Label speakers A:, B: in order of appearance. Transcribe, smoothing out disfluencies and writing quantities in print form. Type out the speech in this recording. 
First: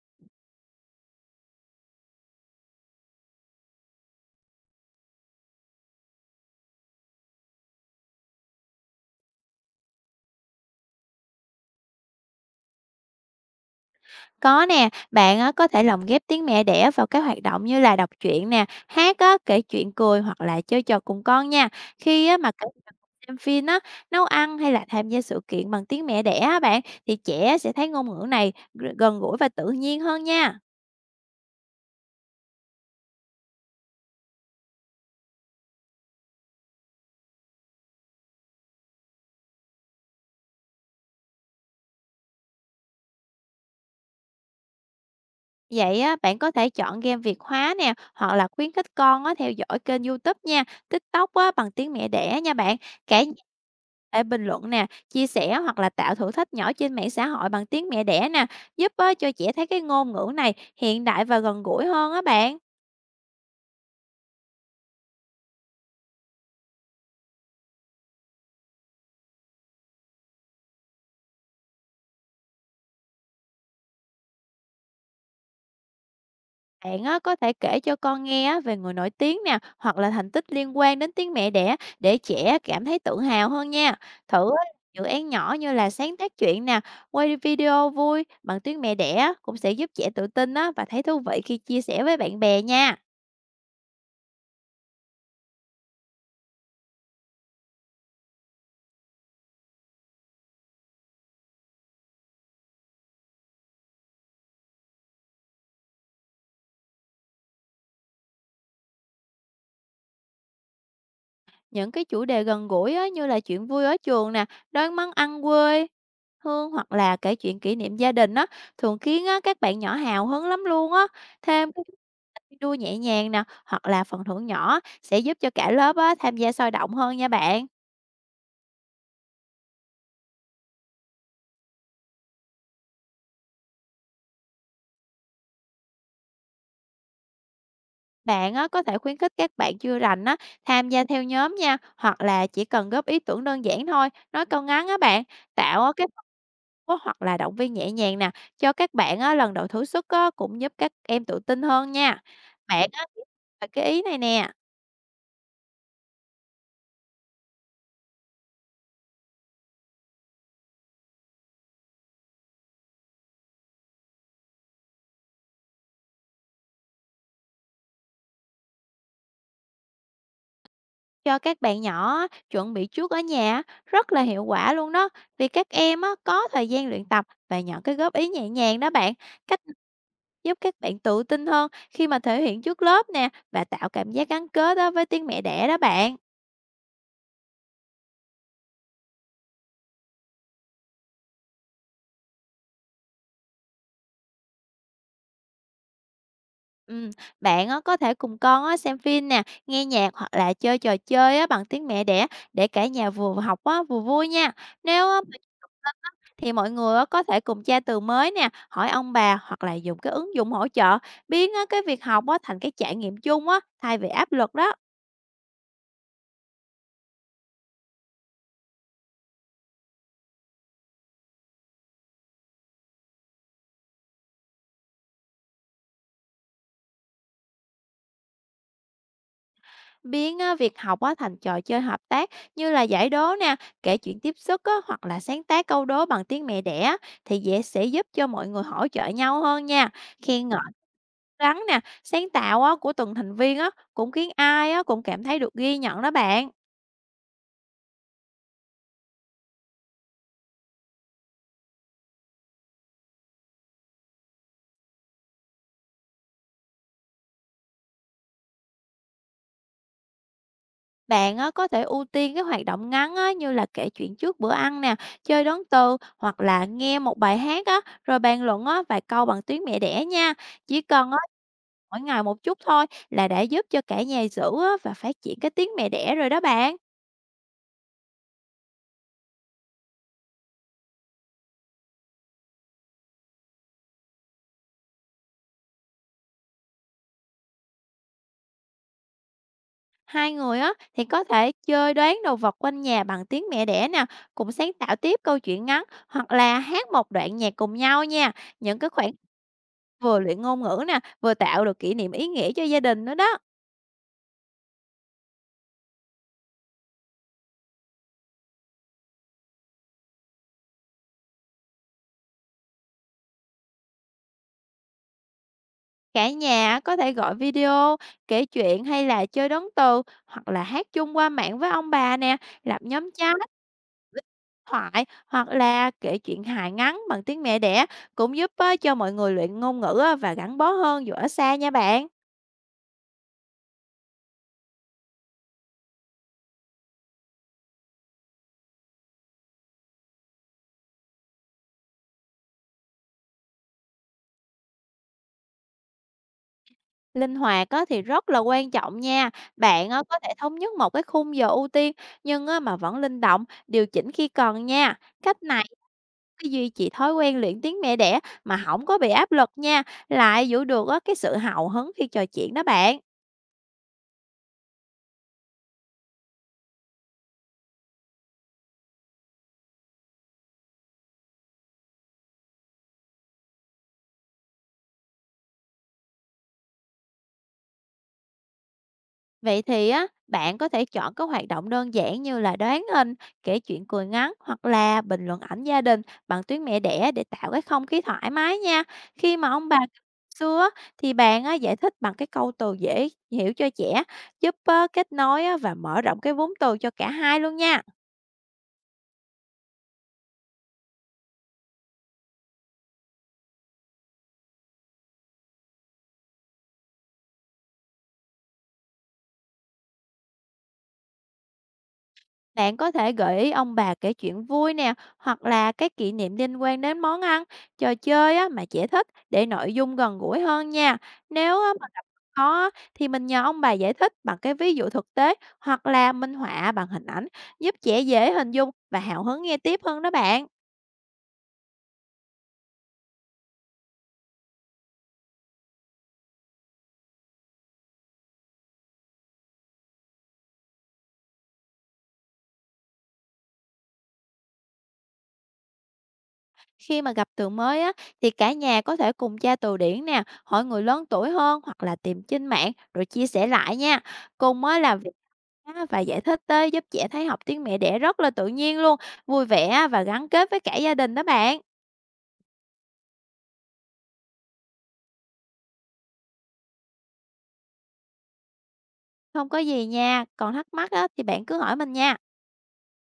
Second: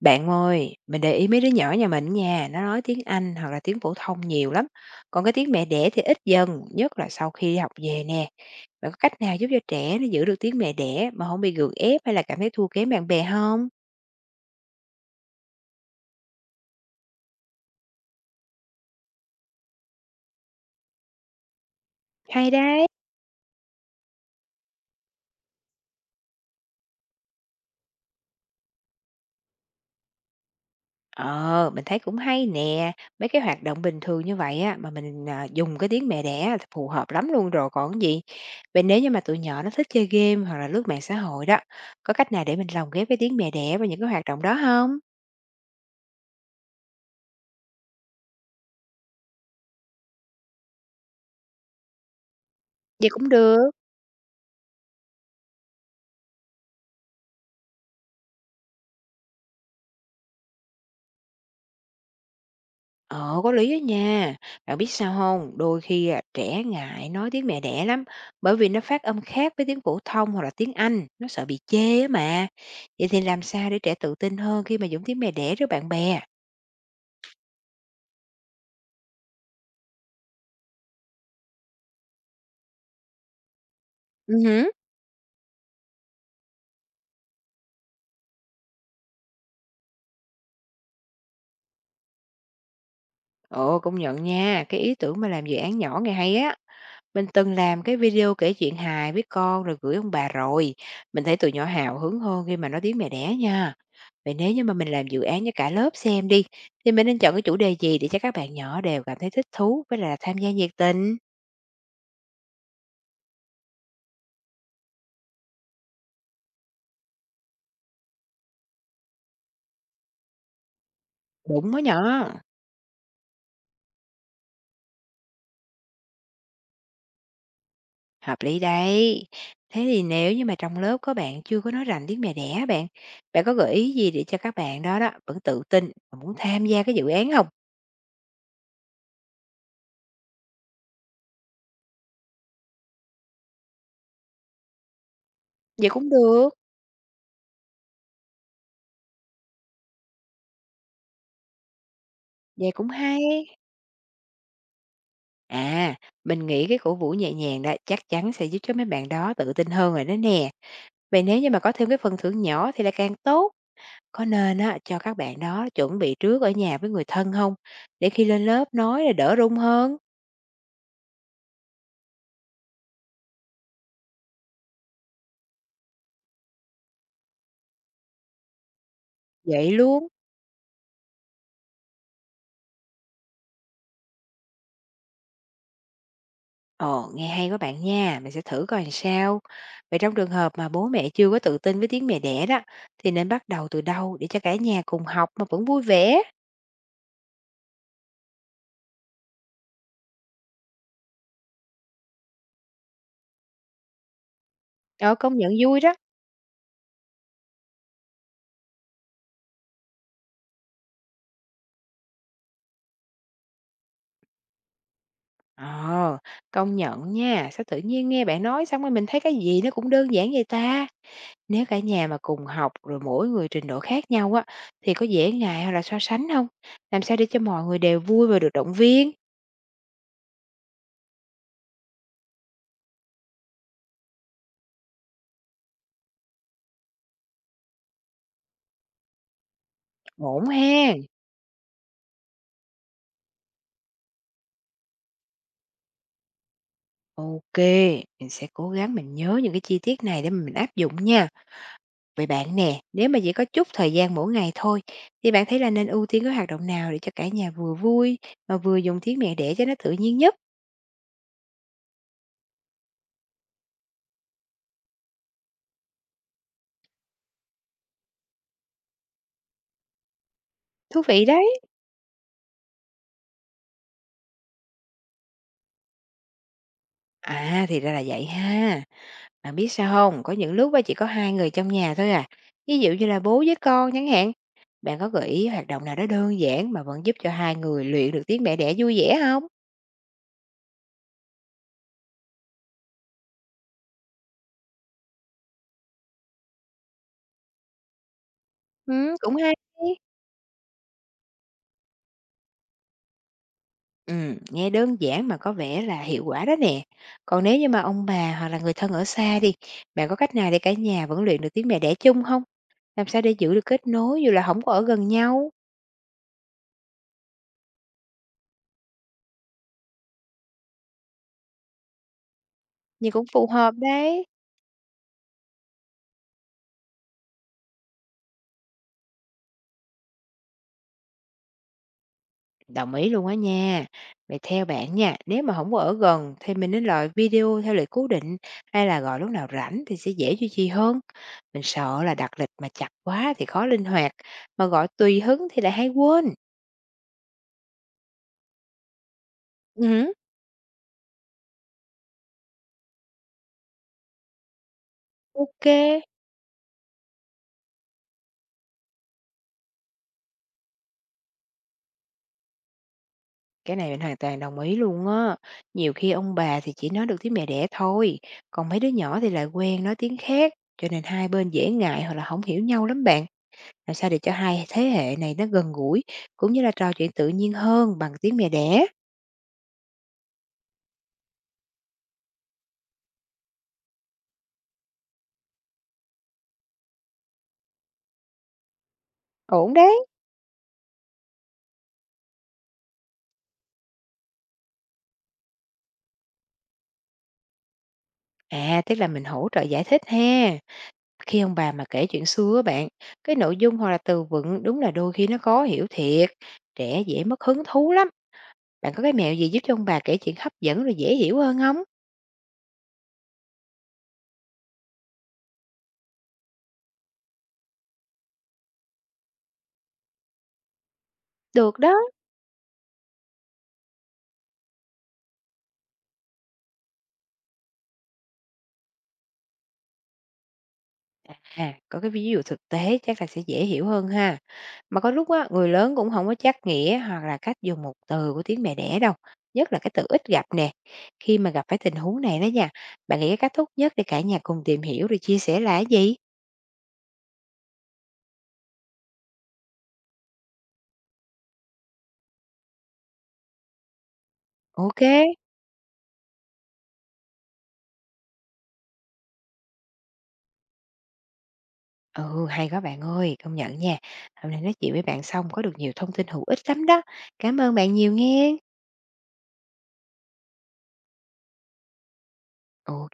A: Bạn ơi, mình để ý mấy đứa nhỏ nhà mình nha, nó nói tiếng Anh hoặc là tiếng phổ thông nhiều lắm. Còn cái tiếng mẹ đẻ thì ít dần, nhất là sau khi đi học về nè. Bạn có cách nào giúp cho trẻ nó giữ được tiếng mẹ đẻ mà không bị gượng ép hay là cảm thấy thua kém bạn bè không?
B: Có nè, bạn á, có thể lồng ghép tiếng mẹ đẻ vào các hoạt động như là đọc truyện nè, hát á, kể chuyện cười hoặc là chơi trò cùng con nha. Khi á, mà
A: Hay
B: cả
A: đấy.
B: nhà cùng xem phim á, nấu ăn hay là tham gia sự kiện bằng tiếng mẹ đẻ á bạn thì trẻ sẽ thấy ngôn ngữ này gần gũi và tự nhiên hơn nha.
A: Ờ, mình thấy cũng hay nè. Mấy cái hoạt động bình thường như vậy á, mà mình dùng cái tiếng mẹ đẻ thì phù hợp lắm luôn rồi còn gì. Vậy nếu như mà tụi nhỏ nó thích chơi game hoặc là lướt mạng xã hội đó, có cách nào để mình lồng ghép cái tiếng mẹ đẻ vào những cái hoạt động đó không?
B: Vậy á, bạn có thể chọn game Việt hóa nè, hoặc là khuyến khích con á, theo dõi kênh YouTube nha, TikTok á, bằng tiếng mẹ đẻ nha bạn.
A: Vậy
B: Cả
A: cũng
B: nhà
A: được.
B: để bình luận nè, chia sẻ hoặc là tạo thử thách nhỏ trên mạng xã hội bằng tiếng mẹ đẻ nè, giúp á, cho trẻ thấy cái ngôn ngữ này hiện đại và gần gũi hơn á bạn.
A: Ờ, có lý đó nha. Bạn biết sao không? Đôi khi trẻ ngại nói tiếng mẹ đẻ lắm, bởi vì nó phát âm khác với tiếng phổ thông hoặc là tiếng Anh, nó sợ bị chê á mà. Vậy thì làm sao để trẻ tự tin hơn khi mà dùng tiếng mẹ đẻ với bạn bè?
B: Bạn á, có thể kể cho con nghe á, về người nổi tiếng nè, hoặc là thành tích liên quan đến tiếng mẹ đẻ để trẻ cảm thấy tự hào hơn nha.
A: Ừ
B: Thử á,
A: hứ.
B: dự án nhỏ như là sáng tác truyện nè, quay video vui bằng tiếng mẹ đẻ cũng sẽ giúp trẻ tự tin á, và thấy thú vị khi chia sẻ với bạn bè nha.
A: Ồ, công nhận nha, cái ý tưởng mà làm dự án nhỏ nghe hay á. Mình từng làm cái video kể chuyện hài với con rồi gửi ông bà rồi. Mình thấy tụi nhỏ hào hứng hơn khi mà nói tiếng mẹ đẻ nha. Vậy nếu như mà mình làm dự án cho cả lớp xem đi, thì mình nên chọn cái chủ đề gì để cho các bạn nhỏ đều cảm thấy thích thú với lại là tham gia nhiệt tình?
B: Những cái chủ đề gần gũi á, như là chuyện vui ở trường nè, đón món ăn quê hương hoặc là kể chuyện kỷ niệm gia đình á, thường khiến á, các bạn nhỏ hào hứng lắm luôn á.
A: Đúng
B: Thêm
A: đó nhỏ,
B: cái đua nhẹ nhàng nè, hoặc là phần thưởng nhỏ sẽ giúp cho cả lớp á, tham gia sôi động hơn nha bạn.
A: hợp lý đấy. Thế thì nếu như mà trong lớp có bạn chưa có nói rành tiếng mẹ đẻ bạn, bạn có gợi ý gì để cho các bạn đó đó vẫn tự tin và muốn tham gia cái dự án không?
B: Bạn á, có thể khuyến khích các bạn chưa rành á, tham gia theo nhóm nha, hoặc là chỉ cần góp ý tưởng đơn giản thôi, nói câu ngắn á bạn, tạo
A: Vậy
B: á, cái
A: cũng được,
B: có hoặc là động viên nhẹ nhàng nè, cho các bạn á, lần đầu thử sức á, cũng giúp các em tự tin hơn nha.
A: vậy cũng
B: Bạn á,
A: hay.
B: cái ý này nè.
A: À, mình nghĩ cái cổ vũ nhẹ nhàng đó chắc chắn sẽ giúp cho mấy bạn đó tự tin hơn rồi đó nè. Vậy nếu như mà có thêm cái phần thưởng nhỏ thì là càng tốt. Có nên á, cho các bạn đó chuẩn bị trước ở nhà với người thân không? Để khi lên lớp nói là đỡ run hơn,
B: Cho các bạn nhỏ á, chuẩn bị trước ở nhà á, rất là hiệu quả luôn đó vì các em á, có thời gian luyện tập và nhận cái góp ý nhẹ nhàng đó bạn. Cách
A: vậy
B: này
A: luôn.
B: giúp các bạn tự tin hơn khi mà thể hiện trước lớp nè và tạo cảm giác gắn kết đó với tiếng mẹ đẻ đó bạn.
A: Ồ, nghe hay quá bạn nha, mình sẽ thử coi làm sao. Vậy trong trường hợp mà bố mẹ chưa có tự tin với tiếng mẹ đẻ đó, thì nên bắt đầu từ đâu để cho cả nhà cùng học mà vẫn vui vẻ?
B: Ừ, bạn á, có thể cùng con á, xem phim nè nghe nhạc hoặc là chơi trò chơi á, bằng tiếng mẹ đẻ để cả nhà vừa học á, vừa vui nha. nếu
A: Ờ,
B: á,
A: công nhận vui đó.
B: á, thì mọi người á có thể cùng tra từ mới nè, hỏi ông bà hoặc là dùng cái ứng dụng hỗ trợ, biến á cái việc học á thành cái trải nghiệm chung á, thay vì áp lực đó.
A: Ờ, công nhận nha, sao tự nhiên nghe bạn nói xong rồi mình thấy cái gì nó cũng đơn giản vậy ta? Nếu cả nhà mà cùng học rồi mỗi người trình độ khác nhau á thì có dễ ngại hoặc là so sánh không? Làm sao để cho mọi người đều vui và được động viên?
B: Biến á việc học á thành trò chơi hợp tác như là giải đố nè, kể chuyện tiếp sức á, hoặc là sáng tác câu đố bằng tiếng mẹ đẻ á, thì dễ sẽ giúp cho mọi người hỗ trợ nhau hơn nha. Khen
A: Ổn
B: ngợi
A: ha.
B: cố gắng nè, sáng tạo á của từng thành viên á cũng khiến ai á cũng cảm thấy được ghi nhận đó bạn.
A: Ok, mình sẽ cố gắng mình nhớ những cái chi tiết này để mà mình áp dụng nha. Vậy bạn nè, nếu mà chỉ có chút thời gian mỗi ngày thôi thì bạn thấy là nên ưu tiên cái hoạt động nào để cho cả nhà vừa vui mà vừa dùng tiếng mẹ đẻ cho nó tự nhiên nhất?
B: Bạn á, có thể ưu tiên cái hoạt động ngắn á, như là kể chuyện trước bữa ăn nè, chơi đón từ hoặc là nghe một bài hát á, rồi bàn luận á, vài câu bằng tiếng mẹ đẻ nha. Chỉ
A: Thú
B: cần á,
A: vị đấy.
B: mỗi ngày một chút thôi là đã giúp cho cả nhà giữ á, và phát triển cái tiếng mẹ đẻ rồi đó bạn.
A: À thì ra là vậy ha. Bạn biết sao không? Có những lúc á chỉ có 2 người trong nhà thôi à, ví dụ như là bố với con chẳng hạn. Bạn có gợi ý hoạt động nào đó đơn giản mà vẫn giúp cho hai người luyện được tiếng mẹ đẻ vui vẻ không?
B: Hai người á, thì có thể chơi đoán đồ vật quanh nhà bằng tiếng mẹ đẻ nè, cùng sáng tạo tiếp câu chuyện ngắn hoặc là hát một đoạn nhạc cùng nhau nha. Những cái khoảng
A: Cũng hay.
B: vừa luyện ngôn ngữ nè, vừa tạo được kỷ niệm ý nghĩa cho gia đình nữa đó.
A: Nghe đơn giản mà có vẻ là hiệu quả đó nè. Còn nếu như mà ông bà hoặc là người thân ở xa đi, bạn có cách nào để cả nhà vẫn luyện được tiếng mẹ đẻ chung không? Làm sao để giữ được kết nối dù là không có ở gần nhau?
B: Cả nhà có thể gọi video, kể chuyện hay là chơi đón từ, hoặc là hát chung qua mạng với ông bà nè, lập nhóm
A: Nhưng cũng
B: chat
A: phù hợp
B: viết
A: đấy.
B: thoại hoặc là kể chuyện hài ngắn bằng tiếng mẹ đẻ cũng giúp á, cho mọi người luyện ngôn ngữ á, và gắn bó hơn dù ở xa nha bạn.
A: Đồng ý luôn á nha. Vậy theo bạn nha, nếu mà không có ở gần thì mình nên gọi video theo lịch cố định hay là gọi lúc nào rảnh thì sẽ dễ duy trì hơn? Mình sợ là đặt lịch mà chặt quá thì khó linh hoạt, mà gọi tùy hứng thì lại hay quên.
B: Linh hoạt á, thì rất là quan trọng nha. Bạn á,
A: Ừ.
B: có thể thống nhất một cái khung giờ ưu tiên nhưng á, mà vẫn linh động, điều chỉnh khi cần nha. Cách này
A: Ok,
B: cứ duy trì thói quen luyện tiếng mẹ đẻ mà không có bị áp lực nha, lại giữ được á cái sự hào hứng khi trò chuyện đó bạn.
A: cái này mình hoàn toàn đồng ý luôn á. Nhiều khi ông bà thì chỉ nói được tiếng mẹ đẻ thôi, còn mấy đứa nhỏ thì lại quen nói tiếng khác, cho nên hai bên dễ ngại hoặc là không hiểu nhau lắm bạn. Làm sao để cho hai thế hệ này nó gần gũi, cũng như là trò chuyện tự nhiên hơn bằng tiếng mẹ đẻ.
B: Vậy thì á, bạn có thể chọn các hoạt động đơn giản như là đoán hình, kể chuyện cười ngắn hoặc là bình luận ảnh gia đình bằng tiếng mẹ đẻ để tạo cái không khí thoải mái nha. Khi mà ông
A: Ổn
B: bà
A: đấy.
B: xưa á, thì bạn á giải thích bằng cái câu từ dễ hiểu cho trẻ, giúp á kết nối á và mở rộng cái vốn từ cho cả hai luôn nha.
A: À, tức là mình hỗ trợ giải thích ha. Khi ông bà mà kể chuyện xưa á bạn, cái nội dung hoặc là từ vựng đúng là đôi khi nó khó hiểu thiệt, trẻ dễ mất hứng thú lắm. Bạn có cái mẹo gì giúp cho ông bà kể chuyện hấp dẫn rồi dễ hiểu hơn không?
B: Bạn có thể gợi ý ông bà kể chuyện vui nè, hoặc là các kỷ niệm liên quan đến món ăn, trò chơi á, mà trẻ thích để nội dung gần gũi hơn nha. Nếu á,
A: Được
B: mà
A: đó.
B: gặp khó á, thì mình nhờ ông bà giải thích bằng cái ví dụ thực tế hoặc là minh họa bằng hình ảnh giúp trẻ dễ hình dung và hào hứng nghe tiếp hơn đó bạn.
A: À, có cái ví dụ thực tế chắc là sẽ dễ hiểu hơn ha. Mà có lúc á, người lớn cũng không có chắc nghĩa hoặc là cách dùng một từ của tiếng mẹ đẻ đâu. Nhất là cái từ ít gặp nè. Khi mà gặp phải tình huống này đó nha, bạn nghĩ cái cách tốt nhất để cả nhà cùng tìm hiểu rồi chia sẻ là cái gì?
B: Khi mà gặp từ mới á, thì cả nhà có thể cùng tra từ điển nè, hỏi người lớn tuổi hơn hoặc là tìm trên mạng rồi chia sẻ lại nha. Cùng mới làm
A: Ok.
B: việc á và giải thích tới giúp trẻ thấy học tiếng mẹ đẻ rất là tự nhiên luôn, vui vẻ và gắn kết với cả gia đình đó bạn.
A: Ừ, hay quá bạn ơi, công nhận nha. Hôm nay nói chuyện với bạn xong có được nhiều thông tin hữu ích lắm đó. Cảm ơn bạn nhiều nghe.
B: Không có gì nha, còn thắc mắc á, thì bạn cứ hỏi mình nha.
A: Ok.